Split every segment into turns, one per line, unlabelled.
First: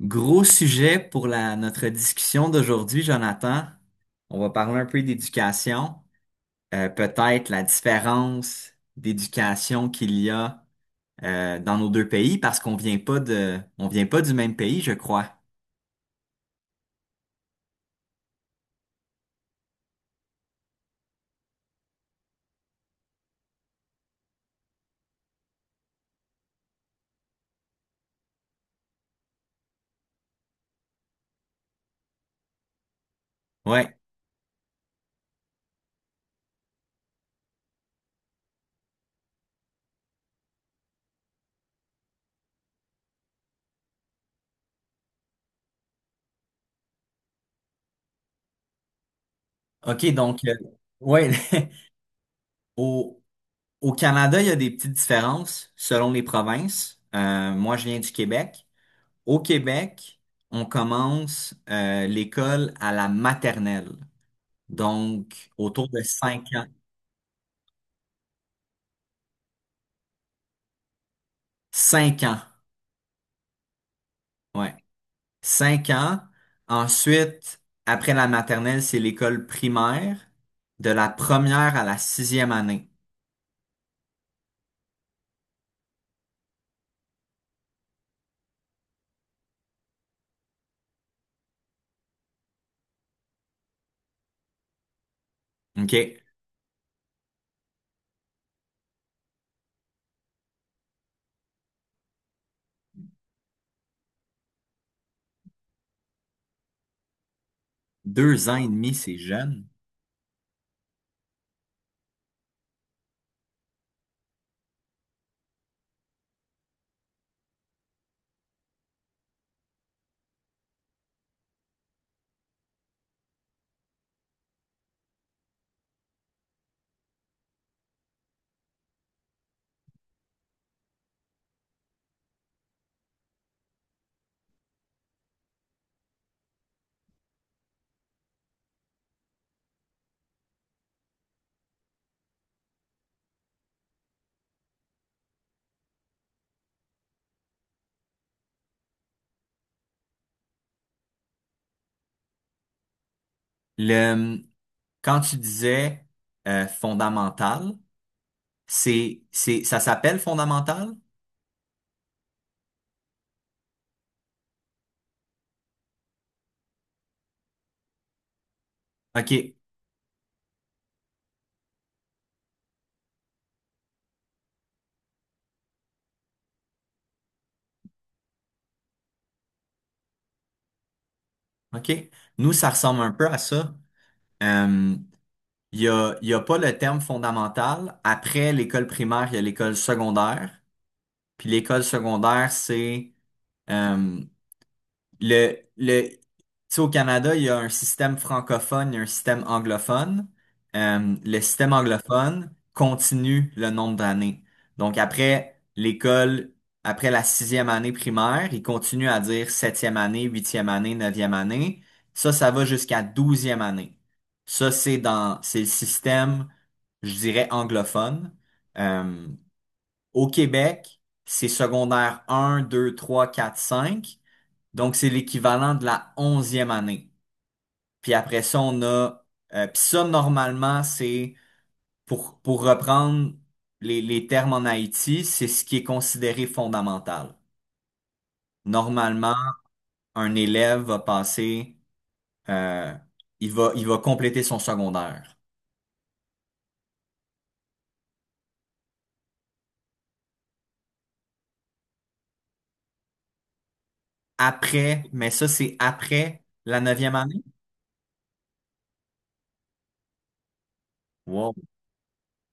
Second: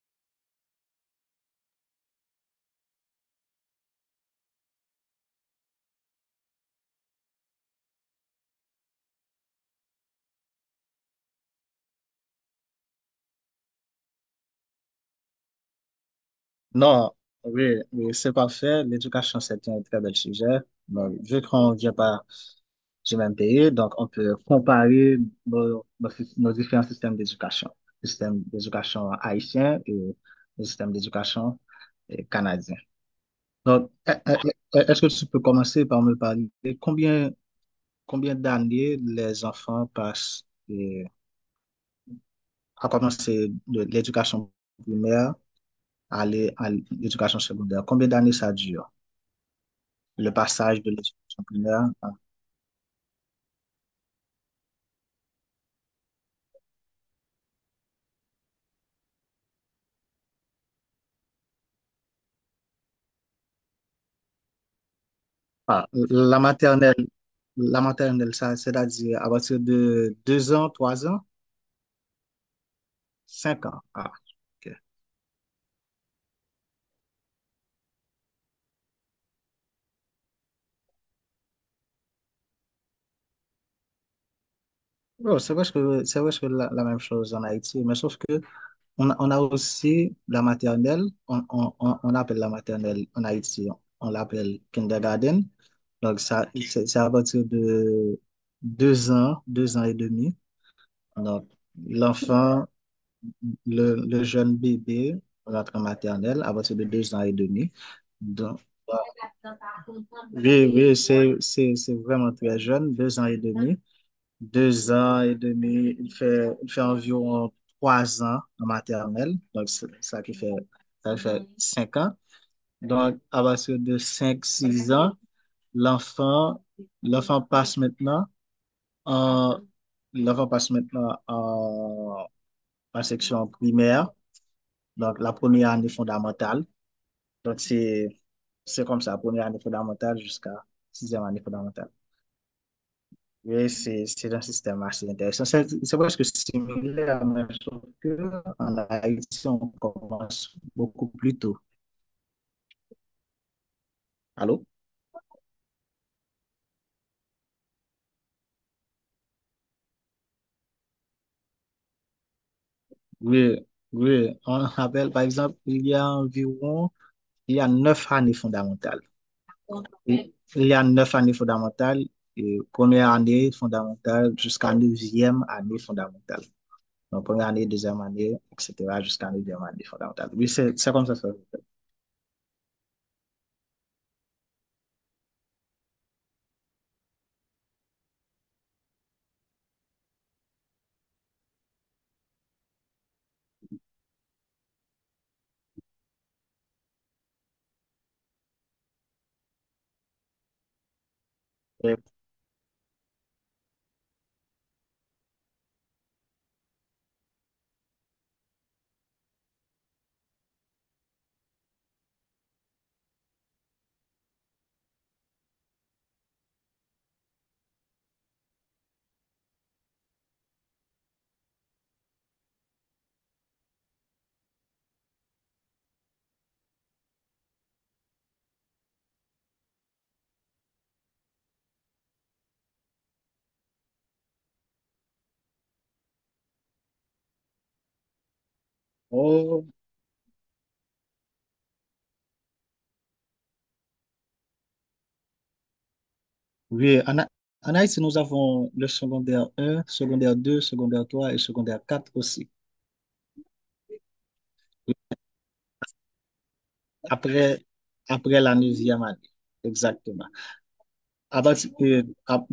Gros sujet pour notre discussion d'aujourd'hui, Jonathan. On va parler un peu d'éducation, peut-être la différence d'éducation qu'il y a dans nos deux pays parce qu'on vient pas de, on vient pas du même pays, je crois.
Non, oui, oui, c'est parfait. L'éducation, c'est un très bel sujet. Donc, vu qu'on vient pas du même pays, donc on peut comparer nos différents systèmes d'éducation. Le système d'éducation haïtien et le système d'éducation canadien. Donc,
Ouais.
est-ce que tu peux commencer par me parler de combien d'années les enfants passent euh, à commencer de l'éducation primaire à l'éducation secondaire? Combien d'années ça dure?
OK,
Le passage de
ouais,
l'école primaire
au, au Canada, il y a des petites différences selon les provinces. Moi, je viens du Québec. Au Québec, on commence l'école à la maternelle. Donc, autour
à
de
la
cinq ans.
maternelle. La maternelle, ça, c'est-à-dire à partir de deux ans, trois ans,
Cinq ans,
cinq ans. Ah, ok.
ouais. Cinq ans. Ensuite, après la maternelle, c'est l'école primaire, de la première à la sixième année.
Bon, c'est vrai que la même chose en Haïti, mais sauf que on a aussi la maternelle, on appelle la maternelle en Haïti, on l'appelle kindergarten. Donc
OK?
ça, c'est à partir de deux ans et demi. Donc l'enfant le jeune bébé rentre en maternelle à partir de deux ans et demi.
Deux ans
Donc,
et demi,
euh,
c'est jeune.
oui, c'est vraiment très jeune, deux ans et demi. Deux ans et demi, il fait environ trois ans en maternelle. Donc, c'est ça qui fait, ça fait cinq ans. Donc, à partir de cinq, six ans, l'enfant, l'enfant passe maintenant en, l'enfant passe maintenant en section primaire. Donc, la première année fondamentale. Donc, c'est comme ça, première année fondamentale jusqu'à sixième année fondamentale. Oui, c'est un système assez intéressant. C'est presque similaire, mais sauf que en Haïti, on commence beaucoup plus tôt.
Le,
Allô?
quand tu disais fondamental, ça s'appelle fondamental?
Oui, oui. On rappelle, par exemple, il y a neuf années fondamentales.
OK,
Il y a neuf années fondamentales, et première année fondamentale jusqu'à neuvième année fondamentale. Donc, première année, deuxième année, etc., jusqu'à la deuxième année fondamentale. Oui, c'est comme ça.
OK. Nous, ça ressemble un peu à ça. Euh, il y a pas le terme fondamental. Après l'école primaire, il y a l'école secondaire. Puis l'école secondaire, c'est euh, le... Tu sais, au Canada, il y a un système francophone et un système anglophone. Le système
Et,
anglophone continue le nombre d'années. Donc après l'école, après la sixième année primaire, il continue à dire septième année, huitième année, neuvième année. Ça va jusqu'à douzième année. Ça, c'est le système, je dirais, anglophone. Euh, au Québec, c'est secondaire 1, 2, 3, 4, 5. Donc, c'est l'équivalent de la onzième année. Puis après ça, on a... puis ça, normalement, c'est... pour reprendre les termes en Haïti, c'est ce qui est considéré fondamental. Normalement,
oh,
un élève va passer... euh, il va compléter son secondaire.
oui, en Haïti, nous avons le secondaire un, secondaire deux, secondaire 3 et secondaire quatre aussi.
Après, mais ça, c'est après la neuvième e année.
Après, après la neuvième année, exactement. À
Wow.
partir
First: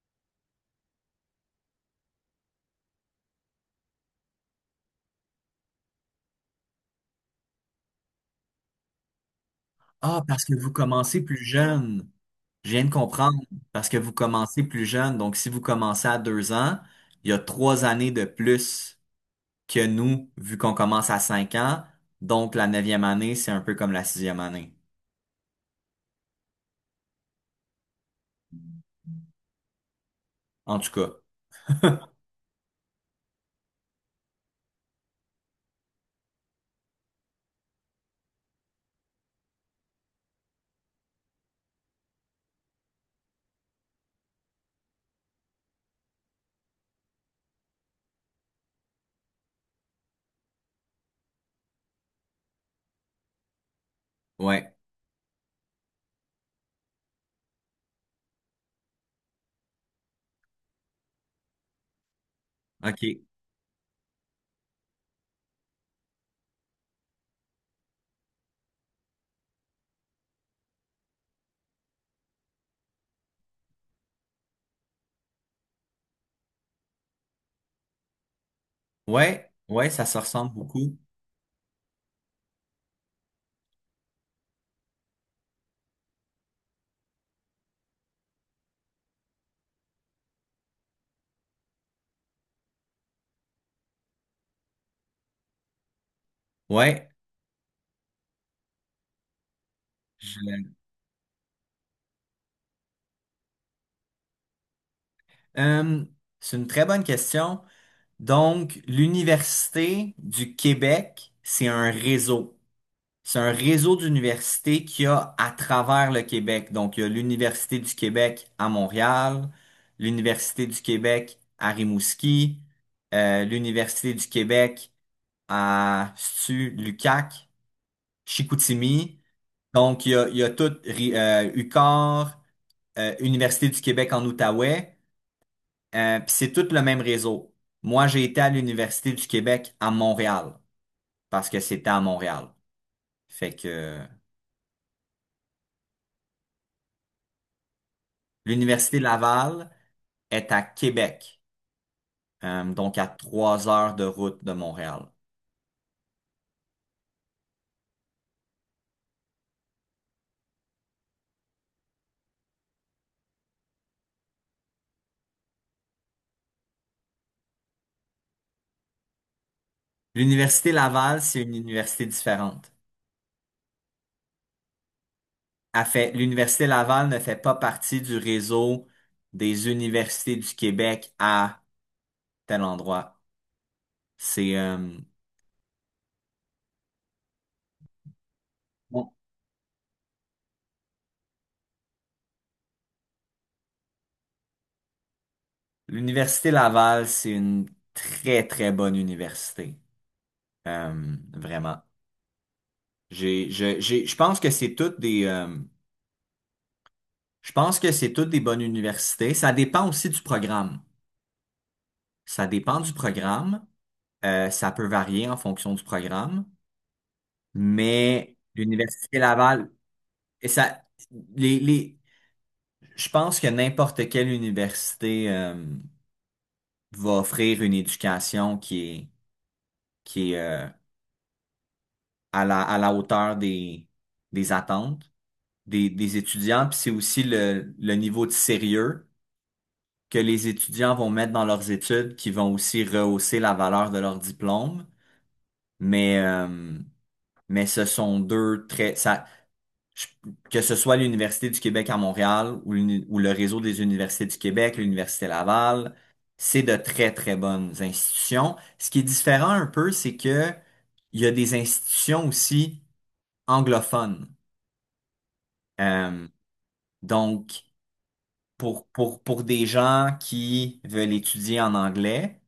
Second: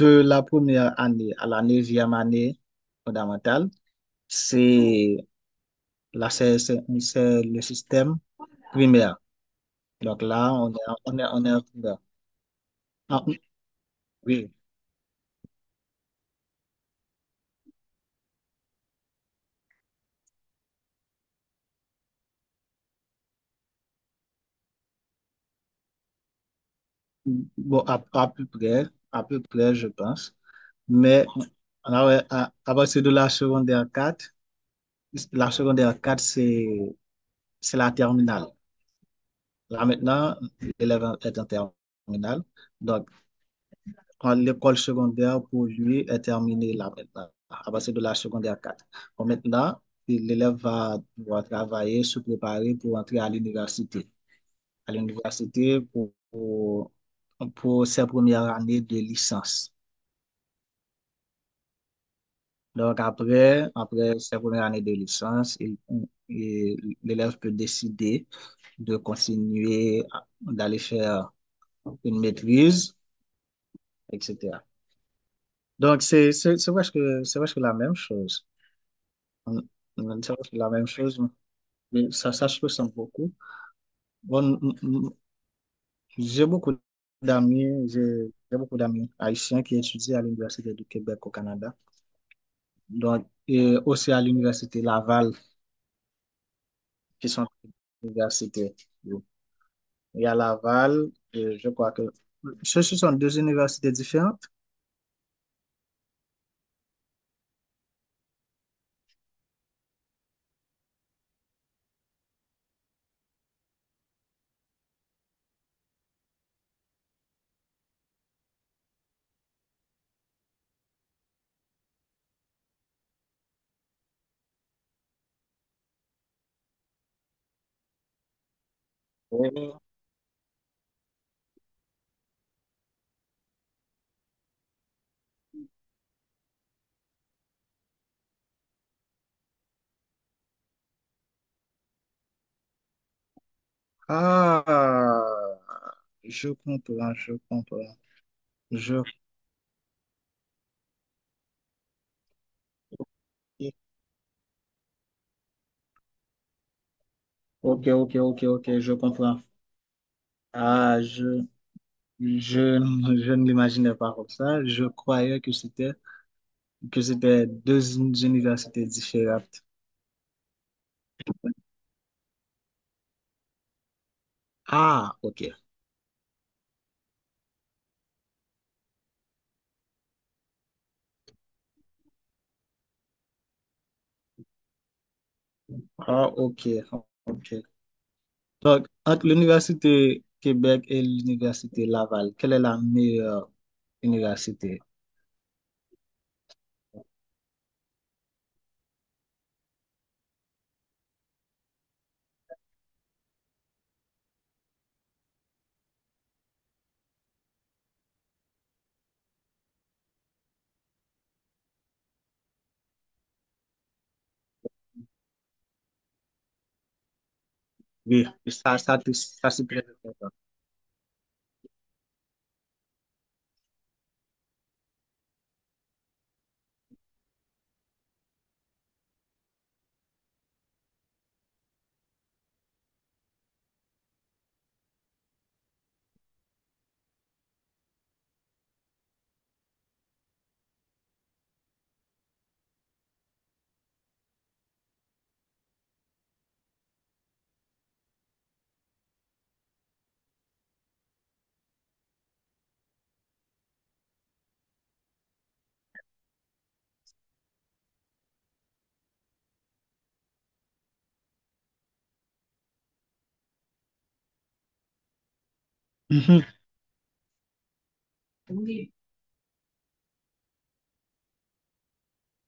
de la première année à la neuvième année fondamentale, c'est c'est le système primaire. Donc
Ah, parce
là,
que
on
vous
est,
commencez plus
on est en primaire.
jeune. Je viens de
Ah,
comprendre. Parce que vous
oui.
commencez plus jeune. Donc, si vous commencez à deux ans, il y a trois années de plus que nous, vu qu'on commence à cinq ans. Donc, la neuvième année, c'est un peu comme la sixième année.
Bon, à peu près, je pense.
En tout cas.
Mais ah ouais, à partir de la secondaire quatre, la secondaire 4 c'est, c'est la terminale. Là maintenant, l'élève est en terminale. Donc, quand l'école secondaire pour lui est terminée là maintenant, à partir de la secondaire quatre. Bon, maintenant, l'élève va devoir travailler, se préparer pour entrer à l'université.
Ouais.
À l'université pour ses premières années de licence. Donc
OK.
après, après sa première année de licence, l'élève peut décider de continuer, d'aller faire une maîtrise, etc. Donc c'est presque la même chose.
Ouais.
On-
Ouais, ça se
C'est
ressemble
presque la même
beaucoup.
chose, mais ça se ressent beaucoup. Bon, j'ai beaucoup j'ai beaucoup d'amis haïtiens qui étudient à l'Université du Québec au Canada, donc et aussi à l'Université Laval,
Ouais.
qui sont des universités. Il y a
Je-
Laval, et je crois que ce sont deux universités différentes.
Euh, c'est une très bonne question. Donc, l'Université du Québec, c'est un réseau. C'est un réseau d'universités qu'il y a à travers le Québec. Donc, il y a l'Université du Québec à Montréal, l'Université du Québec à Rimouski, l'Université du Québec à Stu, Lucac, Chicoutimi.
Oui.
Donc, il y a tout UQAR, Université du Québec en Outaouais, puis c'est tout le même réseau. Moi, j'ai été à l'Université du Québec à Montréal, parce que c'était à Montréal. Fait que
Ah, je comprends, je comprends. Je...
l'Université Laval est à Québec, donc à 3 heures de route de Montréal.
Ok, ok, ok, ok, je comprends. Ah, je, je ne l'imaginais pas comme ça. Je croyais que c'était deux universités différentes.
L'Université Laval, c'est une université différente.
Ah, ok.
l'Université Laval ne fait pas partie du réseau des universités du Québec à tel endroit. C'est,
Ah, ok, ok. Donc,
bon,
entre l'université Québec et l'université Laval, quelle est la meilleure université?
l'Université Laval, c'est une très, très bonne université. Vraiment. Je pense que c'est toutes des, je pense que c'est toutes des bonnes universités. Ça dépend aussi du programme. Ça dépend du programme. Ça peut varier en fonction du programme,
Oui,
mais l'Université
ça c'est
Laval,
très important.
et ça, les, les, je pense que n'importe quelle université va offrir une éducation qui est à la hauteur des attentes des étudiants. Puis c'est aussi le niveau de sérieux que les étudiants vont mettre dans leurs études qui vont aussi rehausser la valeur de leur diplôme. Mais, euh, mais ce sont deux très, ça, je- que ce soit l'Université du Québec à Montréal ou, l'uni- ou le réseau des universités du Québec, l'Université Laval, c'est de très, très bonnes institutions. Ce qui est différent un peu, c'est que il y a des institutions aussi anglophones. Euh,
Mhm.
donc, pour des gens qui veulent étudier en anglais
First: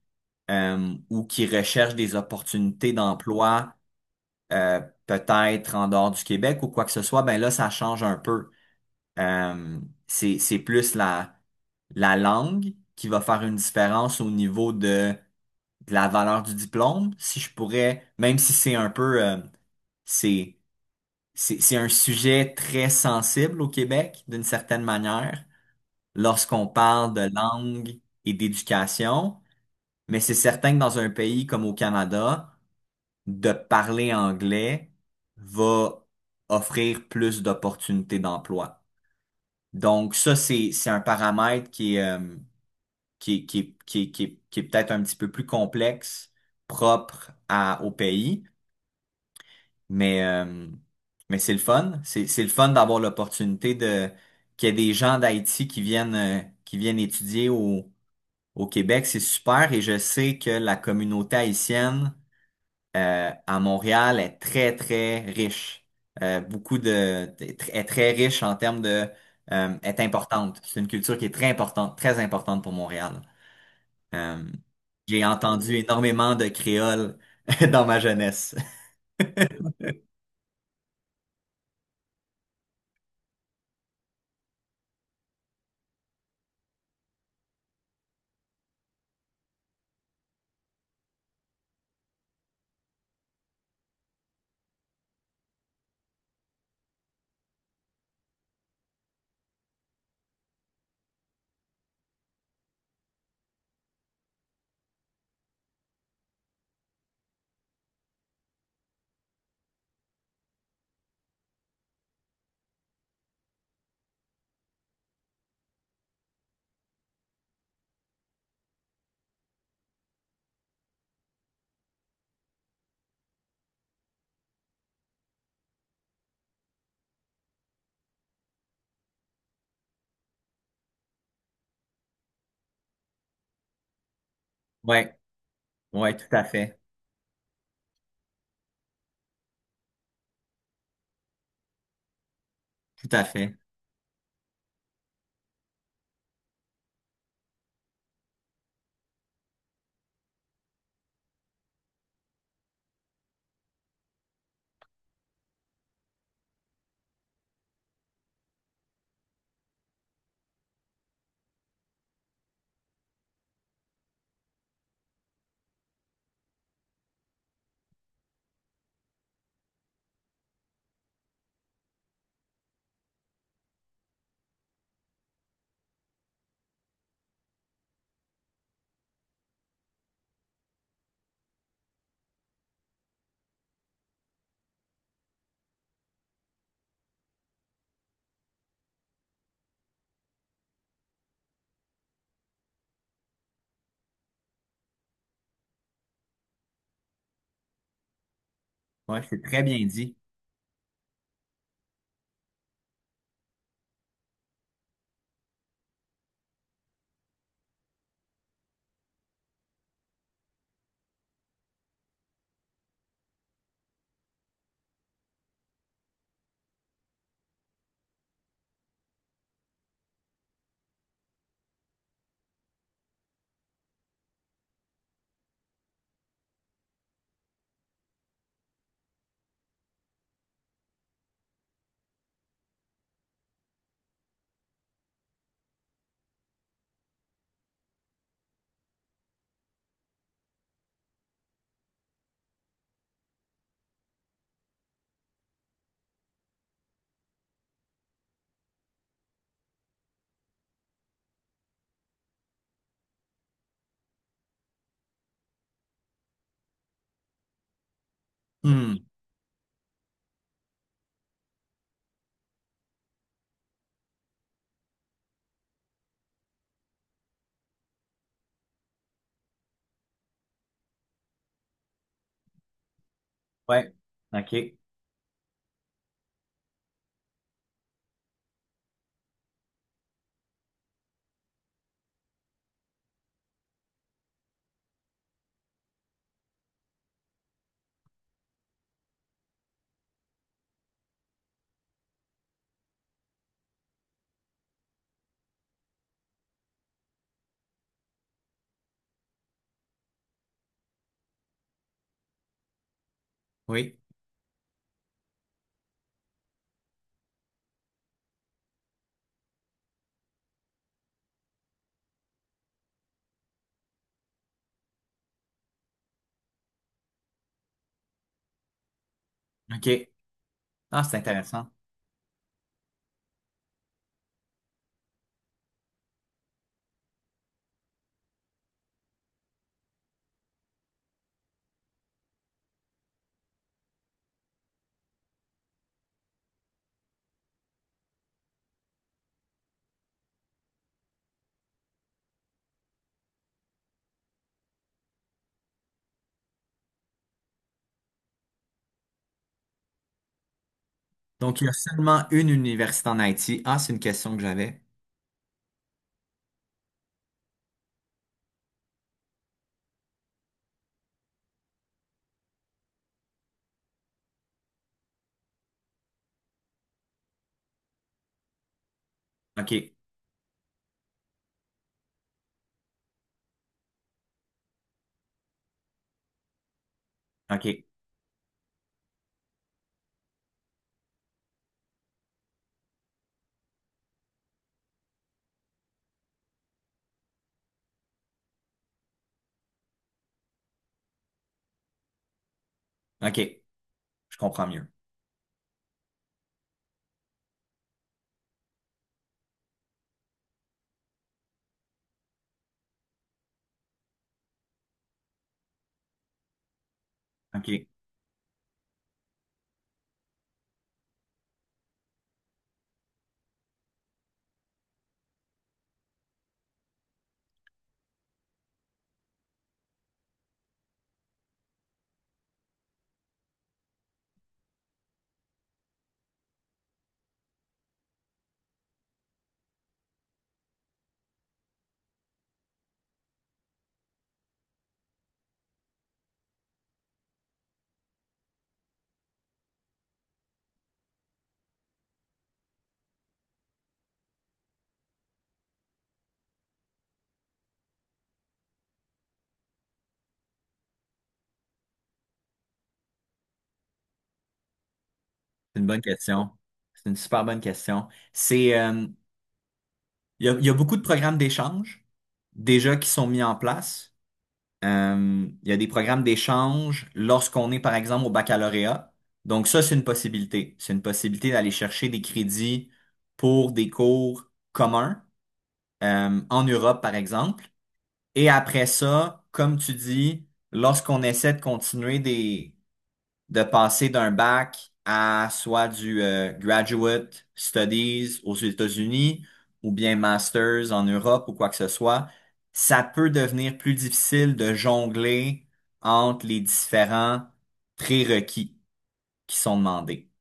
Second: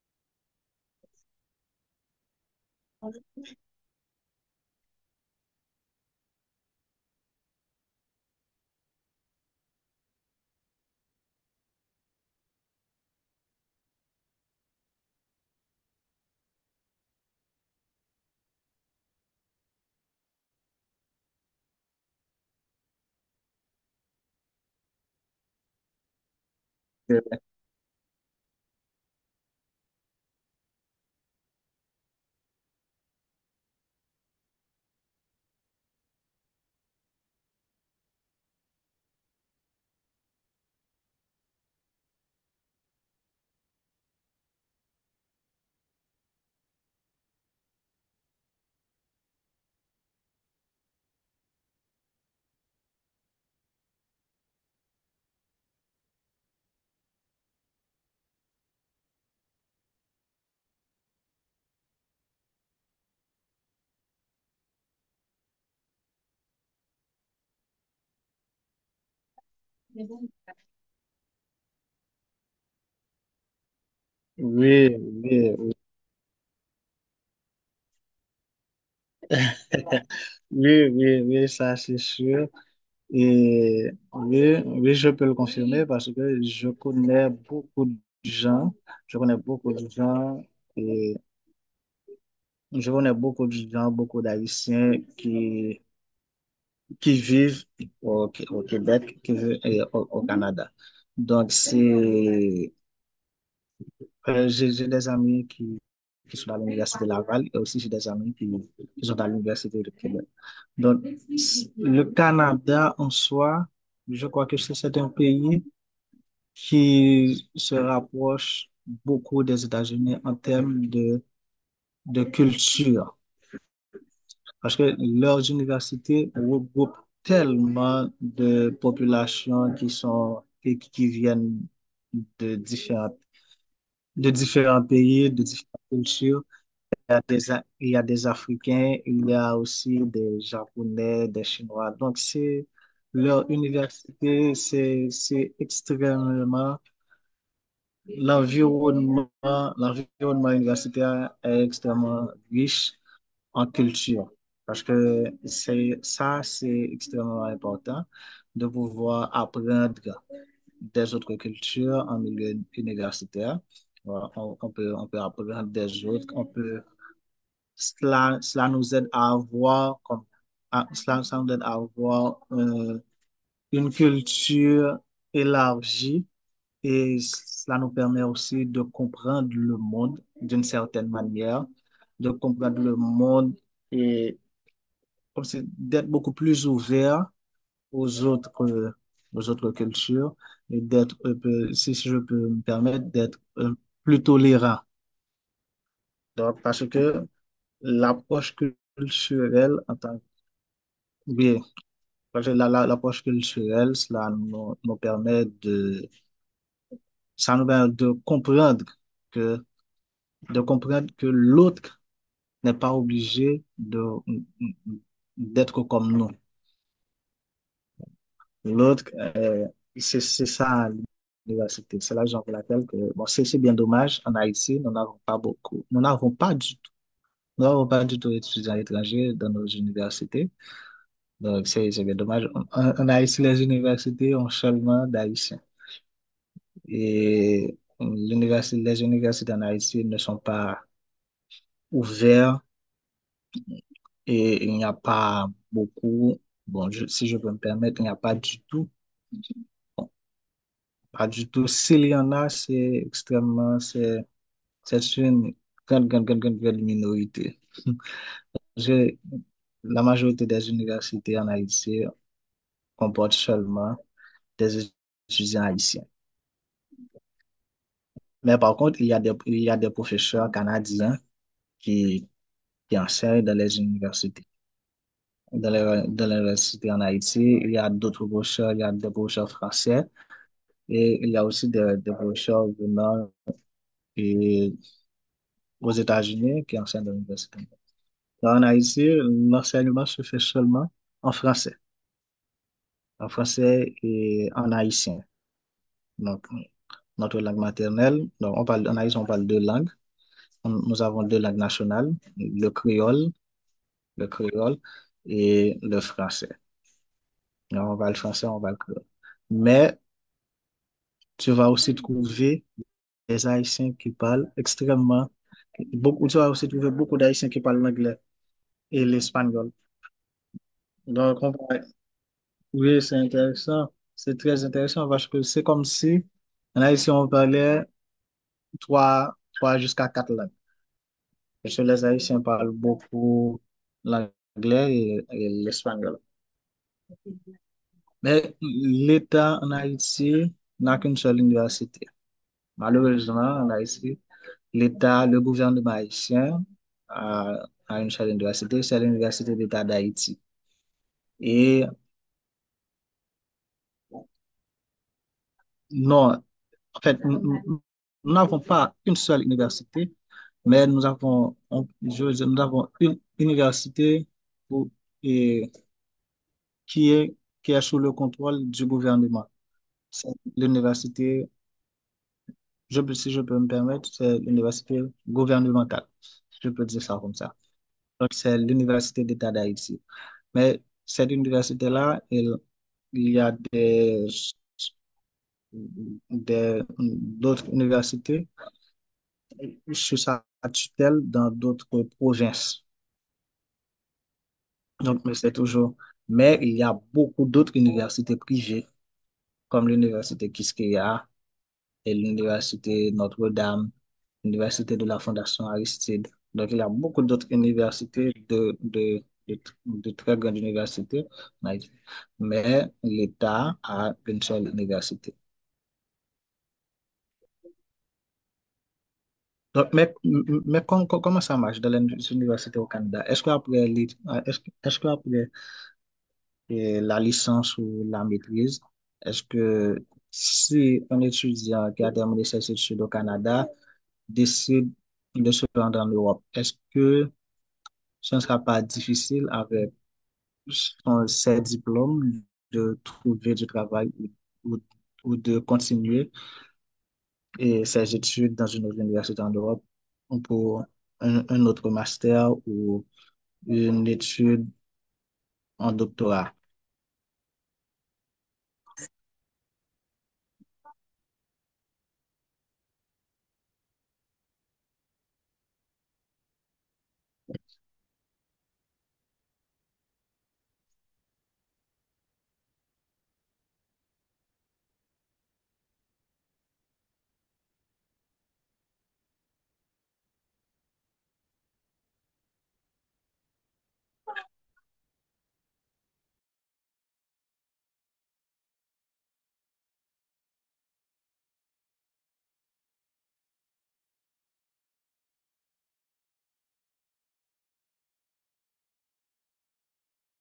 ou qui recherchent des opportunités d'emploi euh, peut-être en dehors du Québec ou quoi que ce soit, ben là, ça change un peu. Euh, c'est plus la, la langue qui va faire une différence au niveau de la valeur du diplôme. Si je pourrais, même si c'est un peu, c'est, c'est un sujet très sensible au Québec, d'une certaine manière, lorsqu'on parle
C'est
de
vrai.
langue et d'éducation, mais c'est certain que dans un pays comme au Canada, de parler anglais va offrir plus d'opportunités d'emploi. Donc ça, c'est un paramètre qui est, qui est peut-être un petit peu plus complexe, propre à, au pays, mais, euh, mais c'est le fun. C'est le fun d'avoir l'opportunité de qu'il y ait des gens d'Haïti qui viennent étudier au, au Québec. C'est super et je sais que la communauté haïtienne à Montréal est très, très riche. Est très riche en termes de, est importante. C'est une culture qui est très importante pour Montréal. Euh,
Oui,
j'ai
oui, oui.
entendu énormément de créoles dans ma jeunesse.
Oui, oui, oui, ça c'est sûr. Et oui, oui, je peux le confirmer parce que je connais beaucoup de gens, je connais beaucoup de gens et je connais beaucoup de gens, beaucoup d'Haïtiens qui, qui vivent au Québec, qui vivent et au Canada. Donc c'est. J'ai des amis qui sont à l'université Laval et aussi j'ai des amis qui sont à l'université de Québec. Donc, le Canada en soi, je crois que c'est un pays qui se rapproche beaucoup des États-Unis en termes de culture, parce que leurs universités regroupent tellement de populations qui viennent de de différents
Ouais,
pays, de différentes
ouais, tout à
cultures.
fait,
Il y a des Africains, il y a aussi des Japonais, des Chinois. Donc, c'est
tout à
leur
fait.
université, c'est extrêmement, l'environnement, l'environnement universitaire est extrêmement riche en culture. Parce que c'est extrêmement important de pouvoir apprendre des autres cultures en milieu universitaire. Voilà, on peut apprendre des autres, on peut cela, cela nous aide à avoir, comme, cela, ça nous aide à avoir une culture élargie et cela nous permet aussi de comprendre le monde d'une certaine manière, de comprendre le monde et comme c'est d'être beaucoup plus ouvert aux autres, euh, aux autres cultures et d'être, si si je peux me permettre, d'être plus tolérant. Donc, parce que l'approche
Ouais, c'est très
culturelle
bien
en
dit.
tant que. Parce que l'approche culturelle, cela nous permet ça nous permet de comprendre que, de comprendre que l'autre n'est pas obligé de, d'être comme nous. L'autre, c'est ça l'université. C'est la raison pour laquelle que, bon, c'est bien dommage. En Haïti, nous n'avons pas beaucoup. Nous n'avons pas du tout. Nous n'avons pas du tout d'étudiants étrangers dans nos universités. Donc, c'est bien dommage. En Haïti, les universités ont seulement d'Haïtiens. Et les universités en Haïti ne sont pas ouvertes et il n'y a pas beaucoup, bon, si je peux me permettre, il n'y a pas du tout, bon, pas du tout. S'il y en a, c'est une grande, grande, grande, grande, grande minorité.
Hmm,
Je- la majorité des universités en Haïti comportent seulement des étudiants haïtiens. Mais par contre, il y a des professeurs canadiens qui, qui enseignent dans les
ouais,
universités.
ok,
De l'université en Haïti. Il y a d'autres brochures, il y a des brochures français et il y a aussi des brochures venant et aux États-Unis qui enseignent à l'université. Là, en Haïti, l'enseignement se fait seulement en français, en français et en haïtien. Donc, notre langue maternelle, donc on parle, en Haïti, on parle deux langues. Nous avons deux langues nationales,
oui,
le créole et le français. Donc, on parle français, on parle créole. Mais tu vas aussi trouver les Haïtiens qui parlent extrêmement, beaucoup, tu vas aussi trouver beaucoup d'Haïtiens qui parlent l'anglais et l'espagnol.
ok. Ah, c'est
Donc,
intéressant.
oui, c'est intéressant, c'est très intéressant parce que c'est comme si en Haïti, on parlait trois jusqu'à quatre langues. Parce que les Haïtiens parlent beaucoup l'anglais et l'espagnol. Mais l'État en Haïti n'a qu'une seule université. Malheureusement, en Haïti, l'État, le gouvernement haïtien a une seule université, c'est l'Université d'État d'Haïti.
Donc, il y a
Et
seulement une université en Haïti. Ah, c'est une question que j'avais.
non, en fait, nous n'avons pas une seule université, mais nous avons, je veux dire, nous avons une université pour- et, qui est, qui est sous le contrôle du gouvernement.
Ok,
C'est l'université, si je peux me permettre, c'est l'université gouvernementale. Je peux dire ça comme ça.
ok,
Donc, c'est l'Université d'État d'Haïti. Mais cette université-là, elle, il y a des d'autres universités sous sa tutelle dans d'autres provinces.
ok, je comprends mieux.
Donc, mais c'est toujours. Mais il y a beaucoup d'autres universités privées, comme l'université Quisqueya et l'université Notre-Dame, l'université de la Fondation Aristide. Donc, il y a beaucoup d'autres
OK. C'est
universités de, de très grandes universités en Haïti. Mais l'État a une seule université. Donc, mais, comment ça marche dans les universités au Canada? Est-ce qu'après li- est-ce, que- est-ce qu'après la licence ou la maîtrise, est-ce que si un étudiant qui a terminé ses études au Canada décide de se rendre en Europe, est-ce que ce ne sera pas difficile avec ses diplômes de trouver du travail ou- ou de continuer et ses études dans une autre université en Europe pour un autre master ou une étude
une
en
bonne question.
doctorat.
C'est une super bonne question. C'est, il y a beaucoup de programmes d'échange déjà qui sont mis en place. Il y a des programmes d'échange lorsqu'on est, par exemple, au baccalauréat. Donc ça, c'est une possibilité. C'est une possibilité d'aller chercher des crédits pour des cours communs, en Europe, par exemple. Et après ça, comme tu dis, lorsqu'on essaie de continuer des, de passer d'un bac à soit du graduate studies aux États-Unis ou bien masters en Europe ou quoi que ce soit, ça peut devenir plus difficile de jongler entre les différents prérequis qui sont demandés.